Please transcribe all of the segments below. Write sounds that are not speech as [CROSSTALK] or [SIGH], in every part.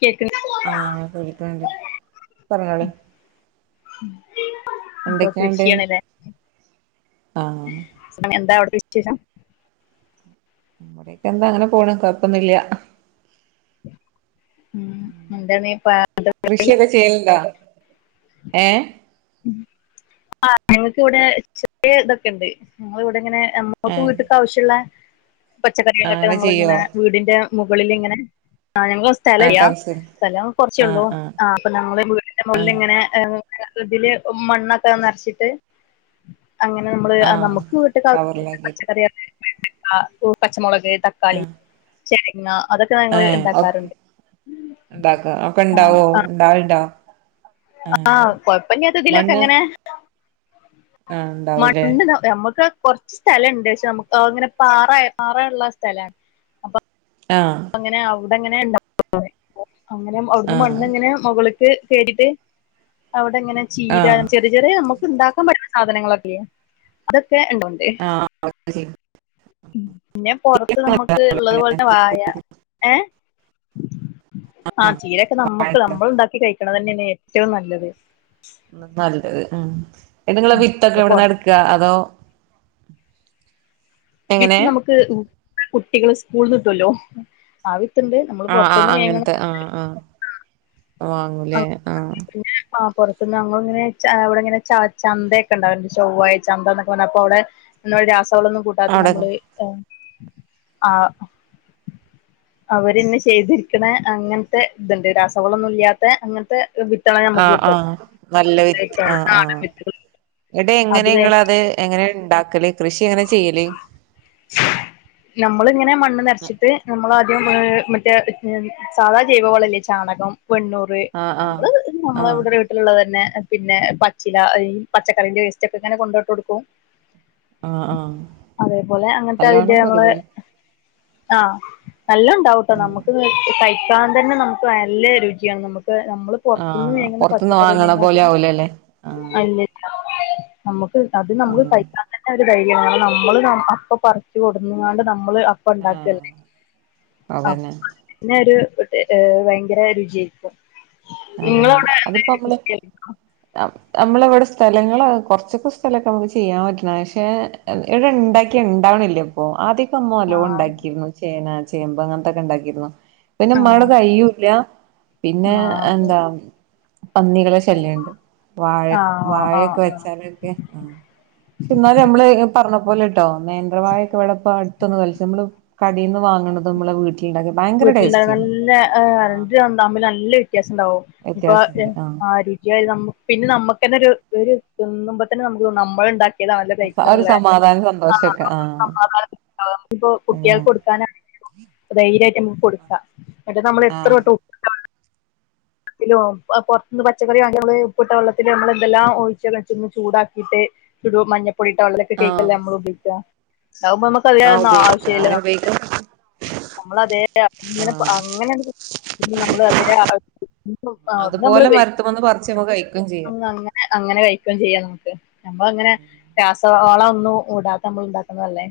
കേക്ക്ണ് ആഹ് കേൾക്ക്ണ്ട് പറഞ്ഞോളി [UNINTELLIGIBLE] ഒ എന്തൊക്കെയുണ്ട് കൃഷിയാണല്ലേ, ആഹ് എന്താ അവിടെ [UNINTELLIGIBLE] [UNINTELLIGIBLE] എന്താണ് പോണ് കത്തണില്ല. ഉം എന്താണ് പ കൃഷിയൊക്കെ ചെയ്യലണ്ടാ ഏ ഉം ആ ഞങ്ങക്കിവിടെ ചെറിയ ഇതൊക്കെ ഉണ്ട്, ഞങ്ങൾ ഇവിടെ ഇങ്ങനെ ഞമ്മക്ക് ഏഹ് പൂവിത്തിട്ട് ആവശ്യമുള്ള പച്ചക്കറികളൊക്കെ അങ്ങനെ നമ്മൾ ചെയ്യോ ഇങ്ങനെ ആഹ് വീടിന്റെ മുകളിലിങ്ങനെ ആ ഞങ്ങക്ക് സ്ഥലം ഇല്യ ടെറസിൽ സ്ഥലം കുറച്ചേള്ളൂ ആഹ് ആഹ് ആ അപ്പൊ ഞങ്ങൾ വീടിന്റെ മുകളിൽ ആഹ് ഇങ്ങനെ ഇതില് മണ്ണൊക്കെ നിറച്ചിട്ട് അങ്ങനെ നമ്മള് ആഹ് നമുക്ക് വീട്ടക്ക് ആ കവറിലാക്കി പച്ചക്കറി [INAUDIBLE] ആ ഈ പച്ചമൊളക് തക്കാളി ചെരങ്ങാ ഏ ഒക്ക് ഇണ്ടാക്കാ [INAUDIBLE] ഇണ്ടാവോ ഉണ്ടാവണ്ടാ ആഹ് കൊഴപ്പല്യാത്തതിലൊക്കെ മണ്ണ് ങ്ങനെ ആഹ് ഉണ്ടാവൂലേ മണ്ണ്ണ യമ്മക്ക് കൊർച്ച് സ്ഥലണ്ട് ക്ഷെ മക് ങ്ങനെ പാറെ പാറള്ള സ്ഥലാണ് അപ്പൊ ആ ഇവിടെങ്ങനെ [INAUDIBLE] അങ്ങനെ അവിട്ന്ന് ആഹ് മണ്ണ്ങ്ങനെ മൊകളി ക്ക് കേട്ടിട്ട് അവ് തങ്ങനെ ചീര ആഹ് ചെറിയ ചെറിയ അമ്മ ക്ക്ണ്ടാക്കാ പ [INAUDIBLE] സാധനങ്ങളൊക്കെല്യേ ക്കെ ഇണ്ടോണ്ട് പിന്നെ പൊറത്ത് നമ്മക്ക് ള്ളത് ആഹ് പോൽത്തെ വാഴ ഏ ആ ചീരൊക്കെ നമ്മക്ക് നമ്മളുണ്ടാക്കി കഴി ക്ക്‌ണെതെന്നെണ് ഏറ്റവും നല്ലത് ന്ന്പല്ലത് ഉം ഇത്ങ്ങള് വിത്തൊക്കെ എവിട്ന്നാ പുറത്ത് എട്കാ അതോ എങ്ങനെ വിത്ത് നമുക്ക് ഉ കുട്ടികള് സ്കൂൾന്ന് കിട്ടോല്ലോ ആ വി ആഹ് ആഹ് അങ്ങൻത്തെ ആഹ് ആഹ് വാങ്ങുലേ പിന്നെ ആ പുറത്തുനിന്ന് ഞങ്ങള് ഇങ്ങനെ ഇ വിടെ ഇങ്ങനെ ചന്തയൊക്കെ ഉണ്ടാവില്ലെ ചൊവ്വാഴ്ച്ച ചന്ത എന്നൊക്കെ പറഞ്ഞ് അപ്പൊ അവിടെ ന്ന കൂട്ടാത്ത അവിടെ നമ്മള് ആ അവര്ന്ന് ചെയ്തിരികണെ അങ്ങനത്തെ ഇതുണ്ട് രാസവളൊന്നും ഇല്ലാത്ത അങ്ങനത്തെ വിത്തള ആ നമുക്ക് ആ കിട്ടും നല്ല വിത്ത് ആ ആ നാടൻ വിത്തുകൾ ഇങ്ങട്ട് എങ്ങനെ നിങ്ങള് അത് എങ്ങനെ ഇണ്ടാക്കല് നമ്മളിങ്ങനെ മണ്ണ് നിറച്ചിട്ട് നമ്മൾ ആദ്യം മറ്റേ സാധാ ജൈവവളല്ലേ ചാണകം വെണ്ണൂറ് ആഹ് ആഹ് നമ്മള് നമ്മളെ ആഹ് ഇവിടെ വീട്ടിലുള്ളത് തന്നെ പിന്നെ പച്ചില പച്ചക്കറീന്റെ വേസ്റ്റ് ഒക്കെ ഇങ്ങനെ കൊണ്ടോട്ട് കൊടുക്കും ആഹ് ആഹ് അതേപോലെ അങ്ങനത്തെ അതിന്റെ നല്ലോണം ഞമ്മള് പരിപാലി ആഹ് നല്ല ഉണ്ടാവുട്ടൊ ആഹ് നമുക്ക് തയ്യി താൻ തന്നെ നമുക്ക് നല്ല രുചിയാണ് നമുക്ക് നമ്മള് പുറത്തുന്ന് ആഹ് വാങ്ങുന്ന പുറത്തുന്ന് വാങ്ങണ പോലെ പച്ചക്കറിനെകാട്ടിം ആവൂലല്ലേ ആഹ് അല്ലെ നമുക്ക് അത് നമ്മുക്ക് ആഹ് കഴിക്കാൻ തന്നെ [INAUDIBLE] നമ്മള് അപ്പൊ പറിച്ചു കൊടുന്നോണ്ട്മ്മ നമ്മള് അപ്പ ആഹ് ഉണ്ടാക്കല്ലെ അതന്നെ പിന്നെ ഒരു ഭയങ്കര രുചിയാരിക്കും ആ അതിപ്പോ നമ്മള് കൃഷിയായിരുന്നോ നമ്മളവിടെ സ്ഥല ലങ്ങള് കൊറച്ചൊക്കെ സ്ഥലമൊക്കെ നമുക്ക് ചെയ്യാൻ പറ്റുന്നതാ പക്ഷെ ഇവിടെ ഉണ്ടാക്കിയാ ഉണ്ടാവണില്ല്യ ഓ ആദ്യക്കെ മ്മ നല്ലോ ആഹ് ഉണ്ടാക്കിയിരുന്നു ചേന ചേമ്പ് അങ്ങനത്തൊക്കെ ഉണ്ടാക്കിരുന്നു പിന്നെ ആഹ് മ്മള് കഴിയൂല്ല പിന്നെ ആഹ് അപ്പൊ എന്താ പന്നികളെ ശല്യമുണ്ട് വാഴ ആഹ് ആഹ് വാഴയൊക്കെ ആഹ് വെച്ചാലൊക്കെ ആ പക്ഷെ എന്നാല് നമ്മള് പറഞ്ഞ പോലെ ഇ ട്ടോ നേന്ത്രവായക്കെ ഇവടപ്പോ അടുത്തൊന്ന് കൊലച്ച് മ്മളള് കടേന്ന് വാങ്ങണതും മ്മള് വീട്ടി വീട്ടിലിണ്ടായ നല്ല എ ആഹ് രണ്ടും തമ്മില് നല്ല വ്യത്യാസം ഇണ്ടാവും ഇപ്പൊ എ് വ്യത്യാസണ്ട് ആഹ് ആ രുചിയായത് തമ്മിൽ പിന്നെ നമ്മ ക്ക് ന്നെരു ഒരു ഉണ്ണുമ്പോ തന്നെ നമുക്ക് തോന്നുംനമ്മള് ഉണ്ടാ ക്കിത് അവൻ്റെ പ്ലേറ്റില് ഒരു നല്ല സമാധാനം സന്തോഷൊക്കെ ആഹ് [UNINTELLIGIBLE] ഉം ത്പ്പോകുട്ടികൾക്ക് കൊടുക്കാനാണെങ്കിലും ധൈര്യായിട്ട് ന്നെ കൊടുക്കാം മറ്റേത് നമ്മള് എത്ര ആഹ് കൊടുത്താലും ത്തിലും അ പൊറത്തുന്ന് പച്ചക്കറി വാങ്ങി ഞമ്മള് ഉപ്പിട്ട വെള്ളത്തില് മ്മള് എന്തെല്ലാം ഒഴിച്ച് കഴിച്ച് ചൂടാക്കിട്ട് ഒരു മഞ്ഞ പൊടീട്ട വെള്ളത്തി കെയ്കില്ലേ ആഹ് ഞമ്മള് ഉപയോഗിക്ക ഇതാവുമ്പോ മ്മക്ക് അതിലേ ആഹ് ഒന്നും ഉപയോഗിക്ക ആവശ്യല്ല അങ്ങനെ ഉപയോഗിക്കാം നമ്മള് അതേ അതങ്ങനെ ആഹ് അങ്ങനെണ്ട് നമ്മള് അതേ ആ ഒന്നു നമ്മള് അതുപോലെ വേവി മരത്തുമന്ന് പറിച്ച് നമ്മ കഴിക്കുകയും ഉം ചെയ്യാം അങ്ങനെ അങ്ങനെ കഴിക്കും ചെയ്യാന്നു ഉം ക്ക് ഞമ്മള് അങ്ങനെ രാസവവള ഒന്നും ഉടാത്ത മ്മള് ഇണ്ടാക്കുന്നതല്ലേ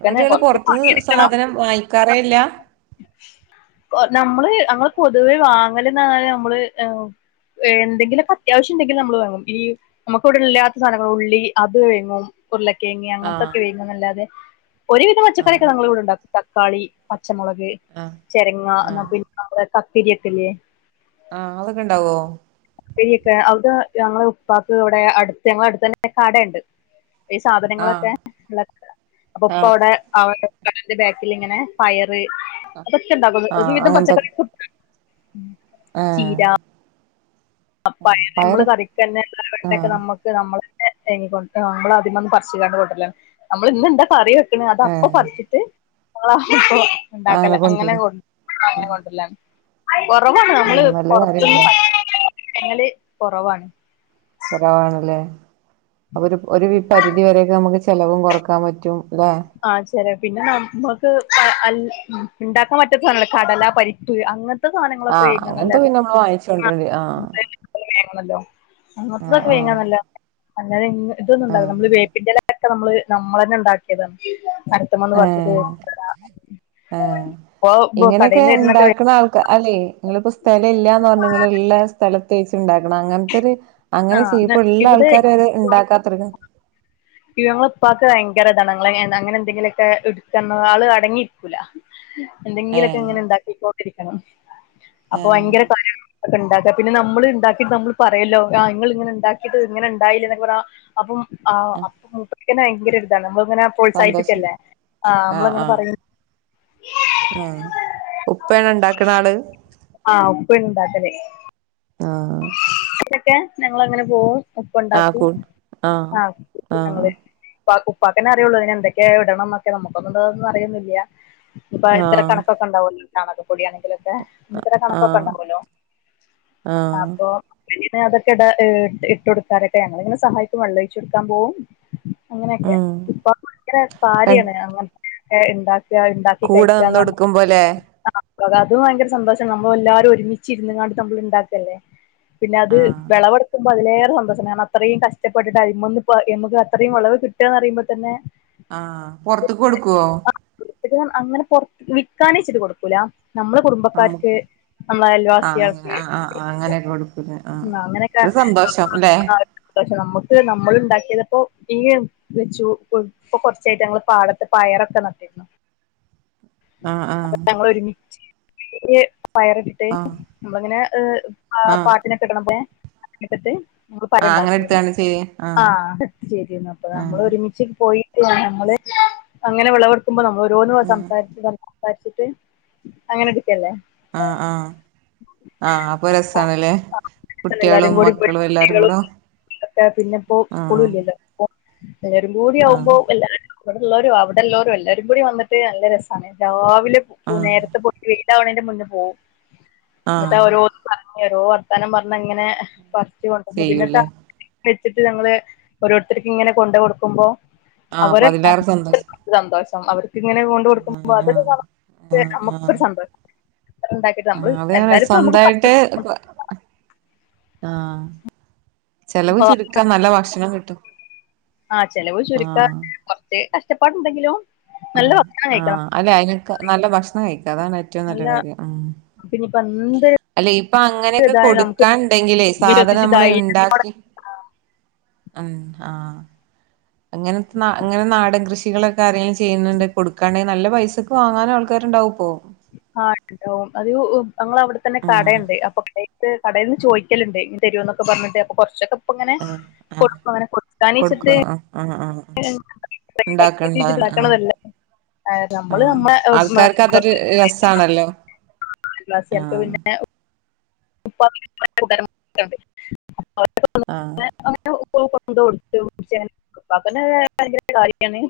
ഇന്നിട്ട്ങ്ങള് പൊറത്തന്ന് സാധനം വാങ്ങിക്കാറേ ഇല്ല കൊ- നമ്മള് ഞങ്ങള് പൊ തുവേ വാങ്ങല് നാ ഞമ്മള് എ് എന്തെങ്കിലുക്കെ അത്യാവശ്യം ഉണ്ടെങ്കി നമ്മള് വാങ്ങും ഈ നമുക്ക് ഇവിടെ ഇല്ലാത്ത സാധനങ്ങൾ ഉള്ളി അത് വേങ്ങും ഉരുളക്കെയങ്ങ് ആഹ് അങ്ങനത്തൊക്കെ വേങ്ങും നല്ലാതെ ഒരുവിധം ആഹ് പച്ചക്കറിക്കെ നമ്മള് ഇവടെ ഇണ്ടാക്കും തക്കാളി പ പച്ചമുളക് ആഹ് ചെരങ്ങ എന്നാ ആഹ് പിന്നെ നമ്മള് കക്കിരി ഒക്കെല്ല്യേ ആഹ് അതൊക്കെ ഇണ്ടാവോ തൈയൊക്കെ അത് ഞങ്ങള് ഉപ്പാക്ക് ഇവിടെ അടുത്ത് ഞങ്ങള അടുത്തന്നെ കടെണ്ട് ഈ ആഹ് സാധനങ്ങളൊക്കെ ഉള്ള അപ്പോ ഉപ്പ ആഹ് അവടെ [UNINTELLIGIBLE] കടെന്റെ ബാക്കിലിങ്ങനെ പയ പയറ് അതൊക്കെ ഇണ്ടാകും ഒരുവിധം അങ്ങനത്തെ പച്ചക്കറിക്കെ ഉം ആഹ് അപ്പ [UNINTELLIGIBLE] പയറ് കറിക്കെന്നെ ഉള്ള വെണ്ടക്കെ ആഹ് നമ്മുക്ക് നമ്മള് [UNINTELLIGIBLE] അ നമ്മള് അതിമ്ന്ന് പറിച്ചികാണ്ട് കൊണ്ടരലാ നമ്മള് ഇന്ന് എന്താ കറിവെ വെക്കണ് അത് അപ്പൊ ഏഹ് പറിച്ചിട്ട് [INAUDIBLE] ഉണ്ടാക്കല അങ്ങനെ കൊറവാണ് നമ്മള് ആഹ് നല്ല പുറത്തുന്നു കാര്യല്ലേ ഞങ്ങള് കൊറവാണ് കുറവണല്ലേ ഒരു പരിധി വരെയൊക്കെ നമുക്ക് ചെലവും കൊറക്കാൻ പറ്റും. ല്ലേ? ചെല പിന്നെ നമ്മുക്ക് അൽ ഇ ണ്ടാക്കാൻ പറ്റാത്ത സാധനങ്ങളെ കടല, പരിപ്പ് അങ്ങ ആഹ് അങ്ങനത്തെ പിന്നെ നമ്മള് വാങ്ങിച് [UNINTELLIGIBLE] ആഹ് ആണല്ലോ. അങ്ങനത്തതൊക്കെ ആഹ് വേങ്ങാനല്ലാ ആഹ് അല്ലതെ ഇങ്ങ് ഇതൊന്നുണ്ടാവില്ല നമ്മള് ആഹ് വേപ്പിന്റെല ക്കെ നമ്മള് നമ്മളന്നെ ഒണ്ടാക്കിയതാണ്. അടുത്ത മന്ന് പറിച്ചിട്ട് ഏഹ് ഏഹ് [UNINTELLIGIBLE] കടേന്ന് വരുന്നത് അല്ലേ? ങ്ങളിപ്പോ സ്ഥലം ഇല്ലാന്ന് പറഞ്ഞ് നിങ്ങള് ഇള്ള സ്ഥല [UNINTELLIGIBLE] അങ്ങനത്തെരു ആ അങ്ങനെ ന- [UNINTELLIGIBLE] ഇള്ള ഇവിടെ ആൾക്കാര് വരെ ഇണ്ടാക്കാത്തൊരു കാലാ ഞങ്ങളെ ഇപ്പാക്ക് ഭയങ്കര ഇതാണ്. അങ്ങനെ എന്തെങ്കിലുമൊക്കെ എടുക്കണ ആള് അടങ്ങിയിരിക്കൂല. എന്തെങ്കിലൊക്കെ ഏഹ് ഇങ്ങനെ ഇ ണ്ടാക്കൊണ്ടിരിക്കും. [UNINTELLIGIBLE] അപ്പൊ ഏഹ് ഭയങ്കര കാര്യാ ക്കുണ്ടാക്കാ പിന്നെ നമ്മള് ഇണ്ടാക്കിട്ട് നമ്മള് പറയല്ലോ ആ ങ്ങള് ഇങ്ങനെ ഇണ്ടാക്കിട്ട് ഇങ്ങനെ ഇണ്ടായില്ലേ എന്നൊക്കെ പറ അപ്പം ആഹ് ആഹ്‌ എനിക്കന്നെ ഭയങ്കര ഇതാണ് അങ്ങനെ സന്തോഷം പ്രോത്സാഹിപ്പിക്കല്ലേ ആ നമ്മളങ്ങനെ പറയും ആഹ്‌ ഉപ്പയാണോ ഇണ്ടാക്കണ ആള് ആഹ് ഉപ്പ ഇണ്ടാക്കല് ആഹ്‌ ക്കെ ഞങ്ങളങ്ങനെ പോവും ഉപ്പ ആ ഉണ്ടാക്കും കു ആഹ്‌ ആഹ്‌ ഉപ്പാക്ക്‌ ഉപ്പാക്കന്നെ അറിയുള്ളൂ അതിനെ എന്തൊക്കെയാ ഇടണം എന്നൊക്കെ നമുക്കൊന്നുംത് ന്ന് അറിയുന്നില്ല ഇപ്പൊ ഇത്ര ആഹ് കണക്കൊക്കെ ഇണ്ടാവല്ലോ [UNINTELLIGIBLE] പൊടിയാണെങ്കിലൊക്കെ ഇന്ന ഇത്ര കണക്കൊക്കെ ആഹ് ഉണ്ടാവല്ലോ ആഹ് അപ്പൊ പിന്നെ അതൊക്കെ ഇട് ഇട്ട് കൊടുക്കനൊക്കെ ഞങ്ങൾ ഇങ്ങനെ സഹായിക്കും വെള്ളം ഒഴിച്ചടുക്കാൻ പോവും അങ്ങനെക്കെ ഉം ഇപ്പ ഭയങ്കര ക [UNINTELLIGIBLE] എന്താ കൂടെ നിന്ന് കൊടുക്കുമ്പോലെ അ അതും ഭയങ്കര സന്തോഷം നമ്മൾ എല്ലാരും ഒരുമിച് ഇരുന്നാണ്ട് നമ്മൾണ്ടാ അല്ലെ പിന്നെ അത് ആഹ് വെളവെടുക്കുമ്പോ അതിലെ സന്തോഷം മാം അത്രയും കഷ്ടപ്പെട്ടിട്ട് അതിമന്ന് എമുക്ക് അത്രയും ഉളവ് കിട്ടുകന്ന് പറയുമ്പോ തന്നെ ആ പൊറത്ക്ക് കൊടുക്കുവോ [UNINTELLIGIBLE] അങ്ങനെ പെറത്ത് വിൽക്കാനേച്ചിട്ട കൊടുക്കൂല നമ്മളെ നമു കുടുംബക്കാരിക്ക് നമ്മളെ ആഹ് അങ്ങനെ അയൽവാസികൾക്ക് ആഹ് ആഹ് ആഹ് അങ്ങനെയൊക്കെ കൊടുക്കൂലേ ആഹ് മ്അ അങ്ങനെയൊക്കെ ഒരു സന്തോഷം അല്ലെ [UNINTELLIGIBLE] നമ്മുക്ക് നമ്മൾ ഉണ്ടാക്കിയതിപ്പോ [UNINTELLIGIBLE] ഇപ്പൊ കൊറച്ചായിട്ട് ഞങ്ങള് പാടത്ത് പയറൊക്കെ നട്ടിരുന്നു ആഹ് അപ്പ ആഹ് ഞങ്ങളോരുമിച്ച് [INAUDIBLE] പയർ ഇട്ടട്ട് ആഹ് നമ്മള്ങ്ങനെ ഹ ആ ആഹ് പാട്ടിനെ കിണം ഏ [UNINTELLIGIBLE] മ്മള് പരം ആഹ് അങ്ങനെ ഉണ്ടാക്കിരുന്നു എടുത്താണ് ചെയ്യ ആ ആഹ് ശെരിയെന്ന അപ്പോ ആഹ് നമ്മളോരുമിച്ച് പോയി [UNINTELLIGIBLE] നമ്മള് അങ്ങനെ വിളവെടുക്കുമ്പോൾ നമ്മ ഓരോന്ന് ആഹ് സംസാരിച്ച് സംസാ പരിച്ചിട്ട് അങ്ങനെ എടുക്കല്ലേ ആ ആഹ് ആ അപ്പൊ രസ ത്തകലേ എല്ലാരും കുട്ടികളും കൂടി പോയി മക്കളും എല്ലാരും കൂട കുട്ടികളും ആ [UNINTELLIGIBLE] എല്ലാവരും കൂടി ആവുമ്പോ എല്ലാരും ഇവിടെള്ളോരും അവിടെള്ളോരും എല്ലാവരും കൂടി വന്നിട്ട് നല്ല രസാണ് എല്ലാ പോലും പൂ ആഹ് നേരത്തെ പോയിട്ട് ഇതാവണന്റെ മുന്നേ പോവും ആഹ് എന്നിട്ടവരോട് പറഞ്ഞ് ഏരോ വർത്താനം പറഞ്ഞിങ്ങനെ ഫസ്റ്റ് കൊണ്ടുവന്ന്‌ പിന്നെത്ത ചെയ്യൂല്ലേ വെച്ചിട്ട് ഞങ്ങള് ഓരോരുത്തര്ക്ക് ഇങ്ങനെ കൊണ്ട് കൊടുക്കുമ്പോ ആഹ് അപ്പൊ അവരെ അതിലേറെ സന്തോഷം [UNINTELLIGIBLE] തന്തോഷ് അവര് ഇങ്ങനെ കൊണ്ട്കൊടുക്കുമ്പോ ആഹ് ആഹ് അതൊരു നമുക്ക് നമുക്കൊരു സന്തോഷം അത്ര ഉണ്ടാക്കിയിട്ട് ആ നമ്മള് അതെ അതെ എന്തായാലും ഇപ്പൊ നമുക്ക് പൈസ സ്വന്തായിട്ട് കൊ ആഹ് ചെലവ് ചുരുക്കാൻ നല്ല ഭക്ഷണം കിട്ടും ആഹ് ചെലവ് ചുരുക്കാന് ആഹ് കൊറച്ച് കഷ്ടപ്പാട് ണ്ടെങ്കിലോ ആഹ് ആഹ് അല്ലെ എനിക്ക് നല്ല ഭക്ഷണം കഴിക്കാം അതാണ് ഏറ്റവും നല്ല കാര്യം ഉം പിന്നിപ്പോ എന്ത് അല്ലെ ഇപ്പൊ അങ്ങനെയൊക്കെ ഇതായാലും നമുക്ക് കൊടുക്കാനുണ്ടെങ്കിലേ സാധനം വിശ്വസിച്ച് നമ്മള് ധൈര്യം ഇണ്ടാക്കി അം ആ അങ്ങനത്തെ നാ അങ്ങനെ നാടൻ കൃഷികളൊക്കെ ആരെലും ചെയ്യുന്നുണ്ട് കൊടുക്കാണെ നല്ല പൈസക്ക് വാങ്ങാന് ആൾക്കാരുണ്ടാവും പ്പോ ആഹ് ഇണ്ടാവും അത് ഉ ഞങ്ങള് അവിടെത്തന്നെ ഉം കടയണ്ട് അപ്പ കടെ ത് കടേന്ന് ചോദിക്കലുണ്ട് ഇനി തര്വോന്നൊക്കെ പറഞ്ഞിട്ട് അപ്പൊ കൊറച്ചൊക്കെ ഇപ്പിങ്ങനെ ആഹ് ആഹ് കൊടുക്കും അങ്ങനെ കൊടുക്കും കൊടുക്കാന്ച്ച്ട്ട് ആഹ് ആഹ് ആഹ് [UNINTELLIGIBLE] ഉണ്ടാക്കണ്ടാണ് ആഹ് ണ്ടാക്കണതല്ലേ നമ്മള് ആഹ് നമ്മ ആൾക്കാർക്ക് അതൊരു രസാണല്ലോ [UNINTELLIGIBLE] പ്രവാസികൾക്ക് ആഹ് പിന്നെ [UNINTELLIGIBLE] [UNINTELLIGIBLE] [UNINTELLIGIBLE] ആഹ് ഭയങ്കര കാര്യയാണ്.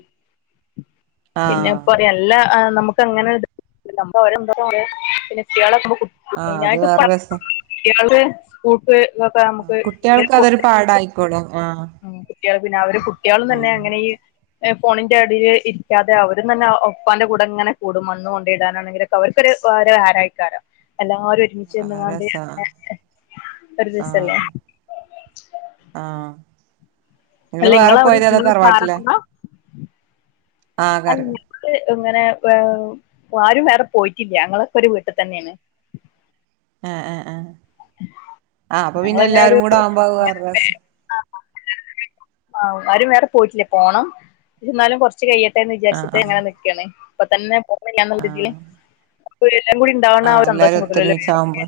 പിന്നെ ആഹ് പറയും എല്ലാം ആ നമുക്ക് അങ്ങനെ എടു നമുക്ക് അവരെ എന്തോരം പറയാം പിന്നെ കുട്ടികളൊക്കെ. ആഹ് അത് വേറൊരു രസം കുട്ടികളുടെ കൂട്ട്. ആഹ് കുട്ടികൾക്ക് അതൊരു പാഠം ആയിക്കോളും. ആഹ് ട്ടികളെ പിന്നെ അവരെ കു കുട്ടികളെ തന്നെ ആഹ് അങ്ങനെ ഈ. ഫോണിന്റെ അടിയിലെ ഇരിക്കാതെ അവരും തന്നെ ഒപ്പാന്റെ കൂടെ ഇങ്ങനെ കൂടും മണ്ണ് കൊണ്ട് ഇടാനാണെങ്കിലൊക്കെ അവർക്കൊരു വേറെ വോരായിക്കാരം എല്ലാവരും. അതാ ഒരുമിച്ചങ്ങേണ്ട് അവനെ രസാ ഒരു ആഹ് ദിവസല്ലേ. ആഹ് നിങ്ങള് അല്ല വേറെ ഇങ്ങള് അവിടെ പോയത് അതോ സ്കൂൾ പാലക്കുളം. ആ കാര്യാ. ഇങ്ങനെ പേ ആരും വേറെ പോയിട്ടില്ല ഞങ്ങളൊക്കെരു വീട്ടി തന്നേണ് ആ ആ ആ ആ അപ്പൊ പിന്നെ ഞങ്ങളിങ്ങനെ ഒരു എല്ലാരും കൂടെ ആവുമ്പ അത് വേറെ രസ് ആ ആരും വേറെ പോയ്ട്ട്ല്യ പോണം ന്നാലും കൊ ർച്ച് കയ്യട്ടെന്ന് ആഹ് വിചാര്ച്ചിട്ട് ആഹ് ങ്ങനെ നിക്കാണ് അപ്പൊ തന്നെ ആഹ് [UNINTELLIGIBLE] ഒരു എല്ലാം കൂടി ഉണ്ടാവുന്ന ആ ആഹ് ഒരു എല്ലാരും സന്തോഷം കിട്ടൂലല്ലോ ഒത്തൊരുമിച്ചാവുമ്പോ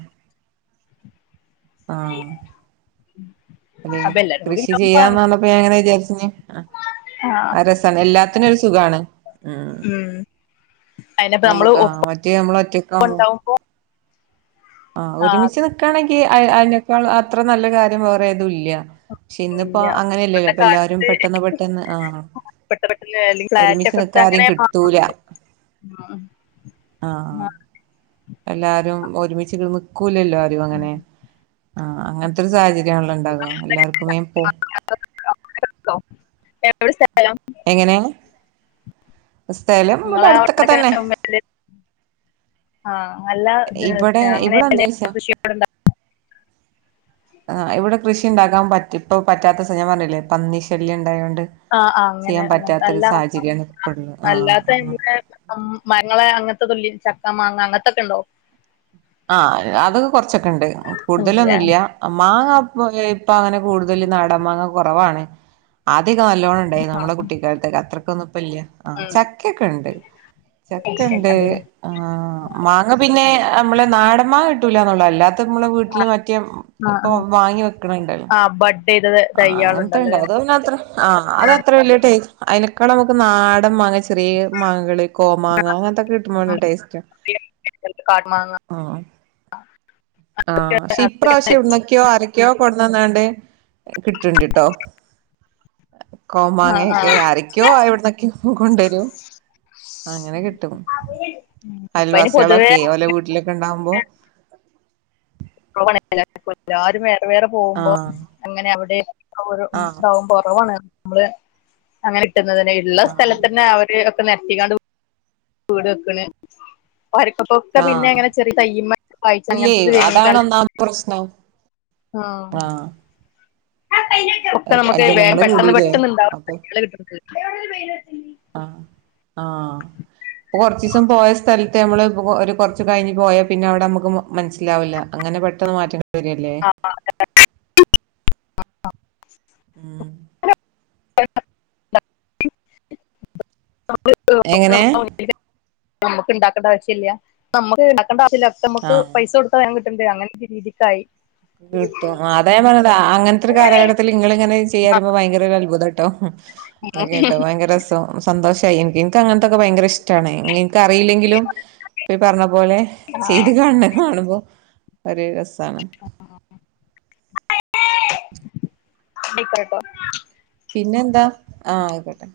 ആഹ് അെ അപ്പൊ എല്ലാരും കൂടി കൃഷി ഉണ്ടാവുമ്പോ ചെയ്യാന്നാണ്പ്പ എങ്ങനെ വിചാരിച്ച ആ അരസന എല്ലാത്തിനൊരു സുഖമാണ് ഉം നമുക്ക് മറ്റേ നമ്മള ഒറ്റ കൊണ്ട പോ ആഹ് ഒരുമിച്ച് നിക്കാണെങ്കിൽ അതിനേക്കാൾ അത്ര നല്ല കാര്യം വേറെ തും ഇല്ല പക്ഷെ ഇന്നിപ്പോ ഇല്ല അങ്ങനെയല്ലല്ലോ ഇപ്പത്തെ ഇപ്പൊ എല്ലാരും കാലത്ത് പെട്ടെന്ന് പെട്ടെന്ന് ആഹ് പെട്ടെന്ന് പെട്ടെന്ന് അല്ലെങ്കിൽ ഫ്ലാറ്റ് ഒരുമിച്ച് ഒക്കെ എടുത്ത് നിക്കാൻ ആരേം അങ്ങനെ കിട്ടൂല മാറുന്നുണ്ട് ആഹ് എല്ലാരും ഒരുമിച്ച് നിക്കും നില്കുലല്ലോ ആരും അങ്ങനെ ഉം ആഹ് അങ്ങനത്തെ ഒരു സാഹചര്യം ആണല്ലോ ഉണ്ടാവ ആ എല്ലാർക്കുമേ ഇപ്പോ കേട്ടോ [UNINTELLIGIBLE] എങ്ങനെയാണ് ബസ്തായാലും ഇവിടെ നിങ്ങളെ അടുത്തൊക്കെ തന്നെ ആഹ് നല്ല ഇവിടെ അങ്ങനെ ഇവിടെ വല എന്താച്ചാ കൃഷിയട്ണ്ട ആഹ് ഇവിടെ കൃഷി ഉണ്ടാക്കാൻ പറ്റ പറ്റാത്ത ഞാൻ പറഞ്ഞില്ലേ പന്നിശല്യം ഉണ്ടായോണ്ട് ആ ആ അങ്ങനെ ചെയ്യാൻ പറ്റാത്തൊരു അങ്ങനല്ല സാഹചര്യമാണ് ഇപ്പള്ളത് ആഹ് അല്ലാത്ത എ ആഹ് മാങ്ങകള അങ്ങനത്തേക്ക ഇല്ലേ ചക്ക മാങ്ങ അങ്ങനത്തൊക്കെ ഉണ്ടോ ആഹ് അത് ഒക്കെ കുറച്ചൊക്കെ ഉണ്ട് ഉണ്ടല്ലേ കൂടുതലൊന്നുമില്ല മാങ്ങ ഇപ്പൊ അങ്ങനെ കൂടുതൽ നാടൻ മാങ്ങ കുറവാണ് ആദ്യക്കെ നല്ലോണംണ്ടായ്ന്നു നമ്മളെ കുട്ടിക്കാല്ത്തകെ അത്രയ്ക്കൊന്നും ഇപ്പല്ല്യ ആ ഉം, ചക്കക്കെണ്ട് ചക്കണ്ട് കണ്ടില്ലേ ആ മാങ്ങ പിന്നെ വ്ളെ നാടംമാങ്ങ കിട്ടൂലാന്നാെള്ളു അല്ലാ ത് മ്മളെ വീട്ട്ല് മറ്റേ ആ ഇപ്പൊ ആ വാങ്ങി വെക്ക്ണണ്ടല്ലോ ആ ബഡ് ചെയ്തത് ആ തയ്യാളുണ്ടല്ലോ അങ്ങൻത്തെണ്ടാവും അതൊന്നും അത്ര ആ അത് അത്ര വല്യ ടേ അയ്ന ക്കണ നമ്ക്ക് നാടംമാങ്ങെ ചെറ്യേ മാങ്ങകൾ കോമാങ്ങ അങ്ങനത്തൊക്കെ കിട്ടുമ്പല്ല ടേസ്റ്റാ കാട്ടുമാങ്ങ ആ ആ ക്ഷെ അതൊക്കെ ഇപ്രാവശ്യം ഉണ്ടായിരുന്നു. എവ്ട്ന്നെക്കെയോ ആരെക്കെയോ കൊട് ന്നന്നാണ്ട് കിട്ട്ണ്ട്ട്ടോ ആ ആ കോമാങ്ങെയാെക്കെ ആരെക്കോ അ എവ്ട്ന്നെക്ക്യാേ കൊണ്ടരും അങ്ങനെ കിട്ടും ഉം. ഇപ്പൊ അതിന് പൊതുവേ അയൽവാസികളൊക്കേ ഓലെ വീട്ടിലൊക്കെണ്ടാവുമ്പോ ആ [UNINTELLIGIBLE] എ വേറെ പോകുമ്പോ ആഹ് അങ്ങനെ അവിടെ [UNINTELLIGIBLE] ആഹ് ഇതാവും കൊറവാണ് നമ്മള് അങ്ങനെ തരുന്നത് തന്നെ ഇള്ള ആഹ് സ്ഥലത്തന്നെ അവര് നെരത്തിക്കാണ്ട് വീട് വെക്കണ്. ഒരക്കപ്പൊക്കെ പിന്നെ ആഹ് അങ്ങനെ ചെറിയ തയ്യമ്മ വായിച്ച് ഇല്ലേ അങ്ങനത്തത് അതാണ് [UNINTELLIGIBLE] ഒന്നാമത്തെ പ്രശ്നം ആ ഒക്കെ നമുക്ക് വേഗം ജനങ്ങള് പെട്ടെന്ന് കൂടില്ലേ പെട്ടന്ന് ഉണ്ടാവും അപ്പൊ ആ ഇപ്പൊ കൊറച്ച് ദിവസം പോയ സ്ഥലത്ത് നമ്മള് ഒരു കുറച്ച് കഴിഞ്ഞ് പോയാ പിന്നെ അവിടെ നമുക്ക് മനസ്സിലാവില്ല അങ്ങനെ പെട്ടെന്ന് മാറ്റി [UNINTELLIGIBLE] ആ ഉം എങ്ങനെ [UNINTELLIGIBLE] നമ്മക്ക് ഇണ്ടാക്കണ്ട ആവശൃല്ലാ നമ്മക്ക് ഞാൻ പറഞ്ഞില്ലേ നമുക്ക് ആഹ് പൈസ കൊടുത്ത വേഗം കിട്ട് എന്തെ അങ്ങനത്തെ രീതിക്കായി കിട്ടും അതാ ഞാൻ പറഞ്ഞത് അങ്ങനത്തെ ഒരു കാലഘട്ടത്തിൽ നിങ്ങള് ഇങ്ങനെ ചെയ്യാരുമ്പോ ഭയങ്കര അത്ഭുത ട്ടോ കേട്ടോ ഭയങ്കര രസം സന്തോഷ് കയ്യും ഇൻക്ക് അങ്ങൻതൊക്കെ ഭയങ്കര ഇഷ്ട്ടാണ് ഞ് ൻക്ക് അറിയില്ലെങ്കിലും ഇപ്പോ ഈ പറഞ്ഞ പോലെ ചെയ്ത് കാണത് കാണുമ്പോ- അരെ അസ് താണ് ഇപ്പരട്ടോ പിന്നെ എന്താ ആഹ് ആയിക്കോട്ടെ